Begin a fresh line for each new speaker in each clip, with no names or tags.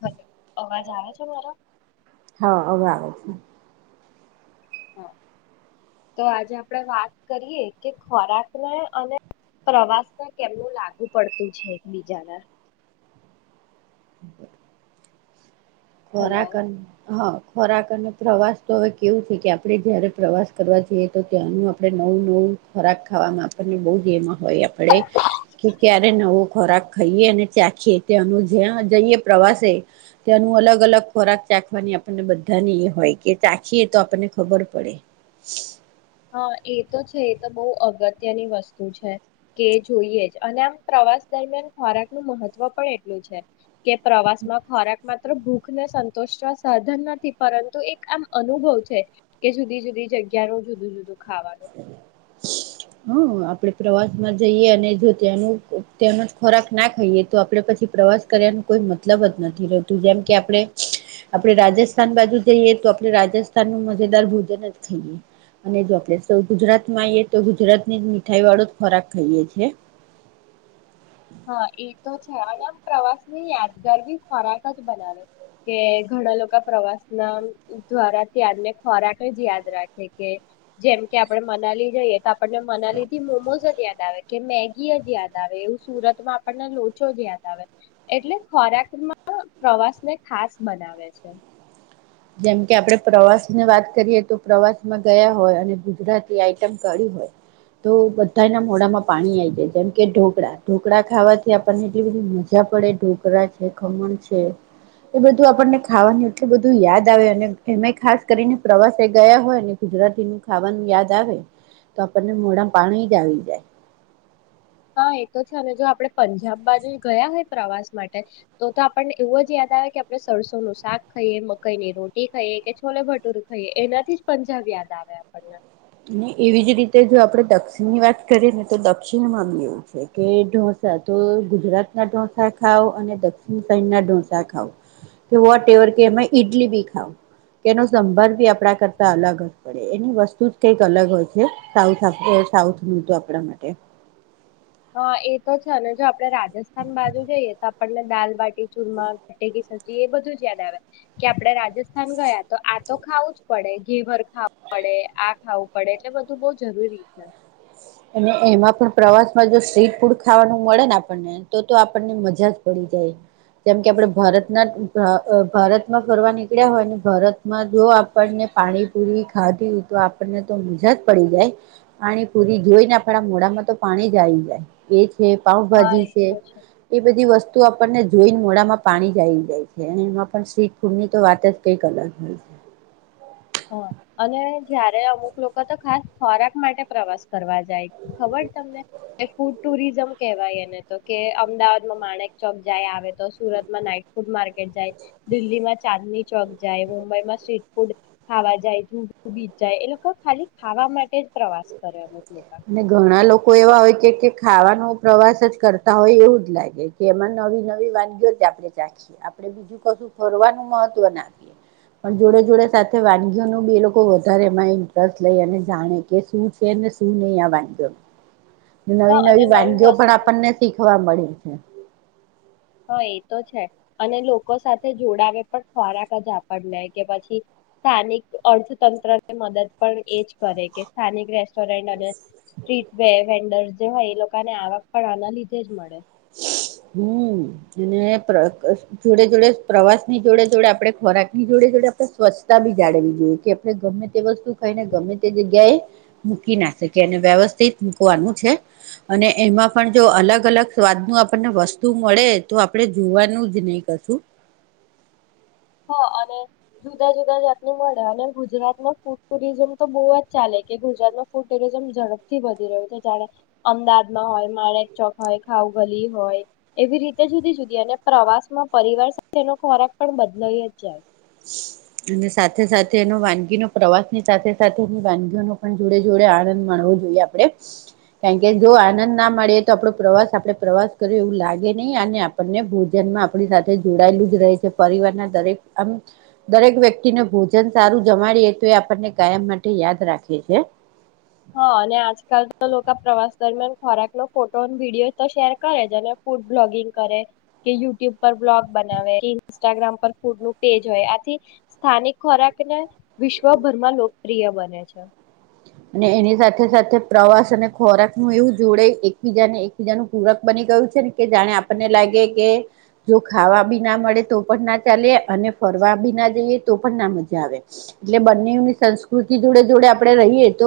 હ, અવાજ આવે છે મારો?
હમ્મ.
હા, તો આજે આપડે વાત કરીએ કે ખોરાકને અને પ્રવાસને કેમનું લાગુ પડતું છે, એકબીજાના હલો
ખોરાક અ હ ખોરાક અને પ્રવાસ તો હવે કેવું છે, કે આપણે જયારે પ્રવાસ કરવા જઈએ તો ત્યાંનું આપણે નવું-નવું ખોરાક ખાવાવામાં આપણને બહુ જ એમ હોય આપણેે કે ક્યારે નવો ખોરાક ખાઈએ અને ચાખીએ ત્યાંનું જ્યાં જઈએ પ્રવાસે ત્યાંનું અલગ અલગ ખોરાક ચાખવાની આપણને બધાની એ હોય કે ચાખીએ તો આપણને ખબર પડે
હા એ તો છે, એ તો બહુ અગત્યની વસ્તુ છે, કે જોઈએ જ અને આમ પ્રવાસ દરમિયાન ખોરાક નું મહત્વ પણ એટલું છે. કે પ્રવાસ માં ખોરાક માત્ર ભૂખ દુઃખખને સંતોષવા સાધન નથી પરંતુ એક આમ અનુભવ છે કે જુદી-જુદી જગ્યાનું જુદ જુદો ખાવાનું
હમ આપણેે પ્રવાસમાં જઈએ અને જો ત્યાનું-ત્યાનું જ ખોરાક ના ખાઈએ તો આપડે પછી પ્રવાસ કર્યાનું કોઈ મતલબ જ નથી રહેતું જેમ કે આપણે-આપણે રાજસ્થાન બાજુ જઈએ તો આપણે રાજસ્થાન નું મજેદાર ભોજન જ ખાઈએ અને જો આપણે તો ગુજરાતમાં આવીએ તો ગુજરાત ની જ મીઠાઈ વાળો જ ખોરાક ખાઈએ છીએ.
હા એ તો છે, અને આમ પ્રવાસની યાદગાર બી ખોરાક જ બનાવે કે ઘણા લોકો પ્રવાસ ના દ્વારા ત્યાારને ખોરાક જ યાદ રાખે કે જેમ કે આપણે મનાલી જઈએ આપણને મનાલીથી મોમોઝ જ આવે કે મેગીય જ યાદ આવે. સુરતમાં આપણને લોચો જ યાદ આવે એટલે ખોરાકમાં પ્રવાસ ને ખાસ બનાવે છે.
જેમકે આપડે પ્રવાસ ની વાત કરીએ તો પ્રવાસમાં ગયા હોય અને ગુજરાતી આઈટમ કાઢી હોય તો બધાના મોડામાં પાણી આવી જાય જેમકે ઢોકળા-ઢોકળા ખાવાથી આપણને એટલી બધી મજા પડે ઢોકળા છે, ખમણ છે, એ બધું આપણને ખાવાનું એટલું બધું યાદ આવે એ ખાસ કરીને પ્રવાસે ગયા હોયને ગુજરાતી નું ખાવાનું યાદ આવે તો આપણને મોઢામા પાણી જ આવી જાય
હા એ તો છે, અને જો આપણે પંજાબ બાજુ ગયા હોય પ્રવાસ માટે તો તો આપણને એવું જ યાદ આવે કે આપણે સરસોનું શાક ખાઈએ, મકાઈની રોટી ખાઈએ કે છોલે ભટુરે ખાઈએ એનાથી જ પંજાબ યાદ આવે આપણને
અને એવી જ રીતે જો આપણે દક્ષિણની વાત કરીએ ને તો દક્ષિણમાં બી એવું છે, કે ઢોસા તો ગુજરાત ના ઢોસા ખાવ અને દક્ષિણ સાઇડ ના ઢોસા ખાવ કે વોટ એવર કે એમાં ઈડલી બી ખાવ કે એનો સંભાર બી આપડા કરતા અલગ જ પડે એની વસ્તુ જ કઈક અલગ હોય છે, સાઉથ-સાઉથ નું તો આપણા માટે
હા, એ તો છે અને જો આપ આપણે રાજસ્થાન બાજુ જઈએ તો આપણને દાલબાટી ચૂરમા, ગટેકી સબજી એ બધું જ યાદ આવે કે આપડે રાજસ્થાન ગયા તો આ તો ખાવું જ પડે ઘેવર ખાવું પડે, આ ખાવું પડે એટલે બધું બહ જરૂરી છે.
અને એમાં પણ પ્રવાસમાં જો સ્ટ્રીટ ફૂડ ખાવાનું મળે ને આપણને તો-તો આપણને મજા જ પડી જાય જેમ કે આપણે ભારતના ભારતમાં ફરવા નીકળ્યા હોય ભારતમાં જો આપણને પાણીપુરી ખાધી હો તો આપણને તો મજા જ પડી જાય પાણીપુરી જોઈ ને આપડા મોઢામાં તો પાણી જ આવી જાય એજ કે
હા
પાઉભાજી
એ
છે,
તો
એ બધી વસ્તુ આપણને જોઈને મોઢામાં પાણી જ આઈ જાય છે એમાં પણ સ્ટીટ ફૂડ ની તો વાત જ કઈક અલગ હોય છે.
હ અને જયારે અમુક લોકો તો ખાસ ખોરાક માટે પ્રવાસ કરવા જાય ખબર તમને ફૂડ ટુરિઝમ કહેવાય એને તો કે અમદાવાદમાં માણેક ચોક જાય, આવે તો સુરતમાં નાઈટ ફૂડ માર્કેટ જાય, દિલ્હીમાં ચાંદની ચોક જાય, મુંબઈમાં સ્ટ્રીટ ફૂડ ખાવા જાય [unintelligible] બીજ જાય એ લોકો ખાલી ખાવા માટે જ પ્રવાસ કરે. લોકો
અને ઘણા લોક લોકો એવા હોય કે ખાવાનો પ્રવાસ જ કરતા હોય એવું જ લાગે કે એમાં નવી નવી વાનગીઓ જ આપણે ચાખીએ આપણે બીજું કશું ફરવાનું મહત્વ નાખીએ પણ જોડે જોડે સાથે વાનગીઓ ન બ લોકો વધારે એમાં ઇન્ટરેસ્ટ લઈ અને જાણે કે શું છેને શું [unintelligible] નવી
હા અને
નવી
નવું
વાનગીઓ પણ
વસ્તુ
આપણને શીખવા મળી છે.
હા એ તો છે અને લોકો સાથે જોડાવે પણ ખોરાક જ આપણને કે પછી સ્થાનિક અર્થતંત્ર ને મદદ પણ એજ કરે કે સ્થાનિક રેસ્ટોરન્ટ અને સ્ટ્રીટ વે વેન્ડર જે હોય એ લોકોને આવક પણ આના લીધે જ મળે.
હમ્મ અને જોડે જોડે પ્રવાસ ની જોડે જોડે આપડે ખોરાક ની જોડે જોડે આપણે સ્વચ્છતા બી જાળવી જોઈએ કે આપણે ગમે તે વસ્તુ કઈને ગમે તે જગ્યાએ મૂકી ના શકે એ વ્યવસ્થિત મૂકવાનું છે અને એમાં પણ જો અલગ અલગ સ્વાદ નું આપણને વસ્તુ મળે તો આપડે જોવાનું જ નહી કશું
હ અને જુદા જુદા જાતની મળે અને ગુજરાતમાં ફૂડ ટુરિઝમ તો બહુ જ ચાલે કે ગુજરાતમાં ફૂડ ટુરિઝમ ઝડપથી વધી રહ્યું છે જાણે અમદાવાદમાં હોય માણેક ચોક હોય ખઉગલી હોય એવી રીતે જુદી જુદી અને પ્રવાસમાં પરિવાર સાથેનો ખોરાક પણ બ લઇ જ જાય
અને સાથે સાથે એનો વાનગીનો પ્રવાસ ની સાથે સાથે એની વાનગીઓનો પણ જોડે જોડે આનંદ માણવો જોઈએ આપડે કારણ કે જો આનંદ ના મળીએ તો આપણો પ્રવાસ આપણે પ્રવાસ કર્યો એવું લાગે નહીં અને આપણને ભોજનમાં આપણી સાથે જોડાયેલું જ રહે છે પરિવારના દરેક આમ દરેક વ્યક્તિને ભોજન સારું જમાડીએ તો એ આપણને કાયમ માટે યાદ રાખીએ છે
હા અને આજકાલ તો લોકો પ્રવાસ દરમિયાન ખોરાકનોો ફોટો વિડીિયો તો શેર કરે છે અને ફૂડ બ્લોગિંગ કરે કે યુટ્યુબ પર બ્લોગ બનાવે કે ઇન્સ્ટાગ્રામ પર ફૂડ નું પેજ હોય આથી સ્થાનિક ખોરાક ને વિશ્વભરમાં લોકપ્રિય બને છે
અને એની સાથે સાથે પ્રવાસ અને ખોરાક નું એવું જોડે એકબીજા ને એકબીજા ન પૂરક બની ગયું છે ને કે જાણે આપણને લાગે કે જો ખાવા બી ના મળે તો પણ ના ચાલે અને ફરવા બી ના જઈએ તો પણ ના મજા આવે એટલે બંનેની સંસ્કૃતિ જોડે જોડે આપણે રહીએ તો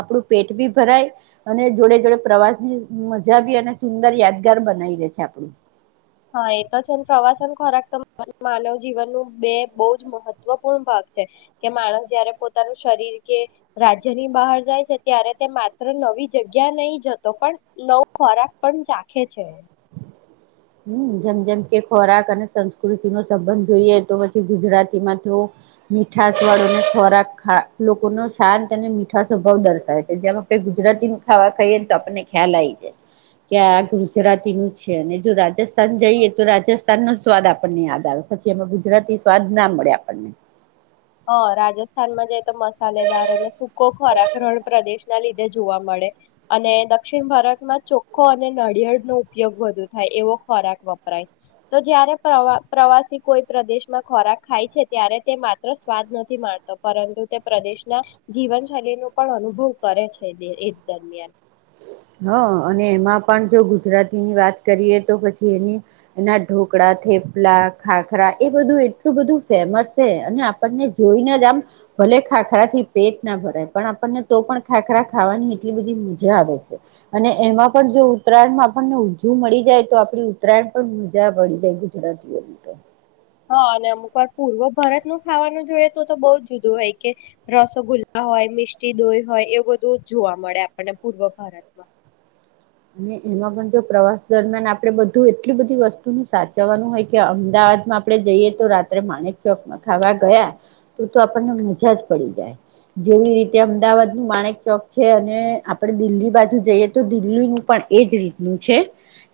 આપણું પેટ ભી ભરાય અને જોડે જોડે પ્રવાસની મજા ભી અને સુંદર યાદગાર બનાવી રે છે આપણું
હા એ તો છે પ્રવાસન ખોરાક તો માનવ જીવન ન બે બહુ જ મહત્વપૂર્ણ ભાગ છે કે માણસ જયારે પોતાનું શરીર કે રાજ્યની બહાર જાય છે ત્યારે તે માત્ર નવી જગ્યા નહી જતો પણ નવ ખોરાક પણ ચાખે છે
હમ જેમ જેમ કે ખોરાક અને સંસ્કૃતિ નો સંબંધ જોઈએ તો પછી ગુજરાતીમાં તો મીઠશ વાળો ખોરાક લોકો ન શાંત અને મીઠા સ્વભાવ દર્શાવે છે જેમ આપણે ગુજરાતી ખાવા ખાઈએ ને તો આપણને ખ્યાલ આવી જાય કે આ ગુજરાતી કિંગ છે અને જો રાજસ્થાન જઈએ તો રાજસ્થાન નો સ્વાદ આપણને યાદ આવે પછી એમાં ગુજરાતી સ્વાદ ના મળે આપણને
હા રાજસ્થાનમાં જાય તો મસાલેદાર અને સૂકો ખોરાક રણ પ્રદેશ ના લીધે જોવા મળે અને દક્ષિણ ભારતમાં ચોખ્ખો અને નડિયળ નો ઉપયોગ વધુ થાય એવો ખોરાક વપરાય તો જયારેવા પ્રવાસી કોઈ પ્રદેશમાં ખોરાક ખાય છે ત્યારે તે મા એ સ્વાદ નથી માણતો પરંતુ તે પ્રદેશના જીવનશૈલી નું પણ અનુભવ કરે છે એ દરમિયાન
હ અને એમાં પણ જો ગુજરાતીની વાત કરીએ તો પછી એની એના ઢોકળા થેપલા ખાખરા એ બધું એટલું બધું ફેમસ છે અને આપણને જોઈને જ આમ ભલે ખાખરા થી પેટ ના ભરાય પણ આપણને તો પણ ખાખરા ખાવાની એટલી બધી મજા મજા આવે છે અને એમાં પણ જો ઉત્તરાયણમાં આપણને ઊજું મળી જાય તો આપડી ઉત્તરાયણ પણ મજા પડી જાય ગુજરાતીઓની તો
હા અને અમુક વાર પૂર્વ ભારતનું ખાવાનું જોઈએ તો તો બઉ જ જુદું હોય કે રસગુલ્લા હોય મિસ્ટી દોહી હોય એ બધું જ જોવા મળે આપણને પૂર્વ ભારતમાં
અને એમાં પણ જો પ્રવાસ દરમિયાન આપડે બધું એટલી બધી વસ્તુનું સાચવવાનું હોય કે અમદાવાદમાં આપણે જઈએ તો રાત્રે માણેક ચોકમાં ખાવા ગયા તો તો આપણને મજા જ પડી જાય. જેવી રીતે અમદાવાદ નું માણેક ચોક છે અને આપણે દિલ્હી બાજુ જઈએ તો દિલ્હી પણ એજ રીતનું છે.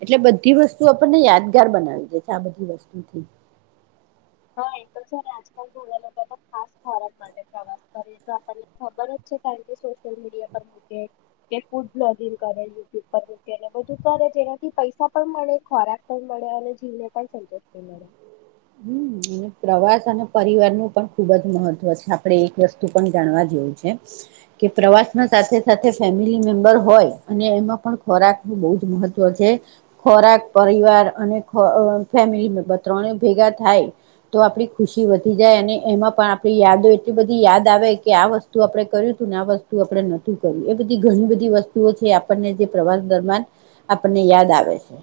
એટલે બધી વસ્તુ આપણને યાદગાર બનાવી દે છે આ બધી વસ્તુથી.
હા, એ તો છેને આજકાલ [inaudible] ખાસ ખોરાક માટે પ્રવાસ કરે તો આપણને ખબર જ છે કારણ કે સોશિયલ મીડિયા પર મૂકે કે ફૂડ બ્લોગિંગ કરે યુટ્યુબ પર મૂકે બધું કરે જેનાથી પૈસા પણ મળે, ખોરાક પણ મળે અને જીવને પણ સંતુષ્ટિ મળે.
હમ્મ અને પ્રવાસ અને પરિવાર નું પણ ખુબજ મહત્વ છે. આપણેે એક વસ્તુ પણ જાણવા જેવું છે કે પ્રવાસમાં સાથે સાથે ફેમિલી મેમ્બર હોય અને એમાં પણ ખોરાક ન બહ જ મહત્વ છે. ખોરાક પરિવાર અને અહ ફેમિલી મેમ્બર ત્રણે ભેગા થાય તો આપડી ખુશી વધી જાય અને એમાં પણ આપણી યાદો એટલી બધી યાદ આવે કે આ વસ્તુ આપણે કર્યું હતું ને આ વસ્તુ આપણે નતું કર્યું. એ બધી ઘણી બધી વસ્તુઓ છે આપણને જે પ્રવાસ દરમિયાન આપણને યાદ આવે છે.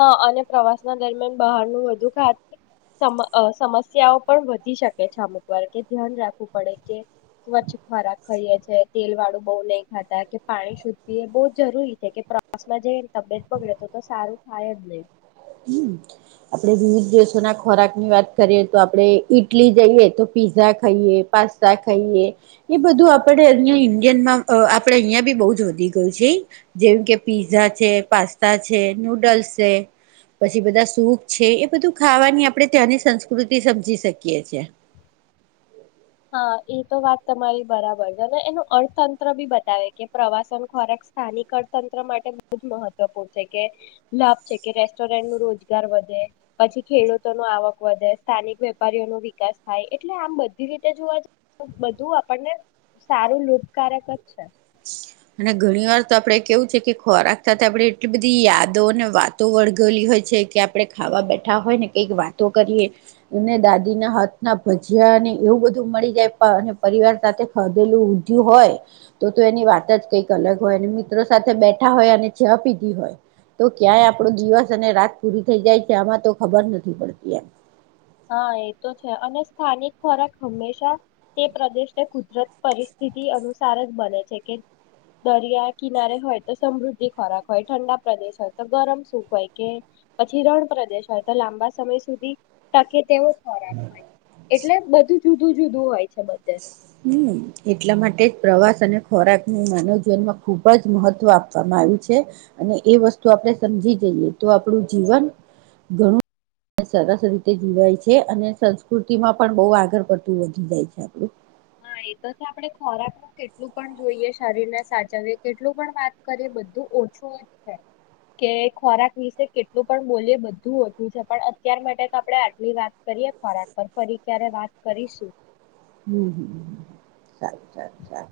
હા અને પ્રવાસ ના દરમિયાન બહારનું વધુ ખા [inaudible] સમ અહ સમસ્યાઓ પણ વધી શકે છે અમુક વારે એ ધ્યાન રાખવું પડે કે સ્વચ્છ ખોરાક ખાઈએ છે, તેલ વાળું બહુ નહીં ખાતા કે પાણી શુદધ પીએ બહુ જરૂરી છે કે પ્રવાસમાં જે તબિયત બગડે તો તો સારું થાય અજ નહી.
હમ્મ આપણેે વિવિધ દેશોના ખોરાકની વાત કરીએ તો આપડણે ઈટલી જઈએ તો પીઝા ખઈએ પાસ્તા ખઈએ એ બધું આપણે અહિયાં ઇન્ડિયનમાં અહ આપડે અહિયાં બી બહુંજ વધી ગયું છે જેમ કે પીઝા છે, પાસ્તા છે, નૂડલ્સ છે પછી બધા સૂપ છે એ બધું ખાવાની આપડણે ત્યાંની સંસ્કૃતિ સમજી શકીએ છેએ.
હા, એ તો વાત તમારી બરાબર છે અને એનું અર્થતંત્ર બી બતાવે કે પ્રવાસન ખોરાક સ્થાનિક અર્થતંત્ર માટે બહુ જ મહત્વપૂર્ણ છે કે લાભ છે કે રેસ્ટોરન્ટ નું રોજગાર વધે પછી ખેડૂતો નો આવક વધે સ્થાનિક વેપારીઓ નું વિકાસ થાય એટલે આમ બધી રીત તે જોવા જ બધું આપણને સારું લોભકારક જ છે.
અને ઘણી વાર તો આપડે કેવું છે કે ખોરાક સાથે આપણે એટલી બધી યાદો અને વાતો વળગલી હોય છે કે આપણે ખાવા બેઠા હોય ને કઈક વાતો કરીએ એને દાદીના હાથના ભજયાને એવું બધું મળી જાય અને પરિવાર સાથે ખધેલું ઊધ્યું હોય તો તો એની વા તજ કંઈક અલગ હોય અને મિત્રો સાથે બેઠા હોય અને ચાહ પીધી હોય તો ક્યાંય આપણો દિવસ અને રાત પૂરી થઈ જાય છે આમાં તો ખબર નથી પડતી એમ.
હા એ તો છે અને સ્થાનિક ખોરાક હંમેશા તે પ્રદેશને કુદરત પરિસ્થિતિ અનુસાર જ બને છે કે દરિયા કિનારે હોય તો સમૃદ્ધિ ખોરાક હોય, ઠંડા પ્રદેશ હોય તો ગરમ સુખ હોય કે પછી રણ પ્રદેશ હોય તો લાંબા સમય સુધી તાકે તેઓ ખોરાક હોય. એટલે બધું જુ તું જુદું હોય. છે બધે
હમ્મ, એટલા માટે પ્રવાસ તને ખોરાકને માનવ જીવનમાં ખુબજ મહત્વ આપવામાં આવ્યું છે અને એ વસ્તુ આપણે સમજી જઈએ તો આપણું જીવન ઘણું સરસ રીતે જીવાય છે. અને સંસ્કૃતિમાં પણ બહુ આગળ પડતું વધી જાય છે આપણું.
હા, એ તો આપણે ખોરાકનું કેટલું પણ જોઈએ શરીરને સાચવીએ કેટલું પણ વાત કરીએ બધું ઓછું જ છે. કે ખોરાક વિશે કેટલું પણ બોલીએ બધું ઓછું છે પણ અત્યાર માટે તો આપણે આટલી વાત કરીએ ખોરાક પર ફરી ક્યારે વાત કરીશું.
હમ્મ, હમ્મ. સારું, સારું, સારું.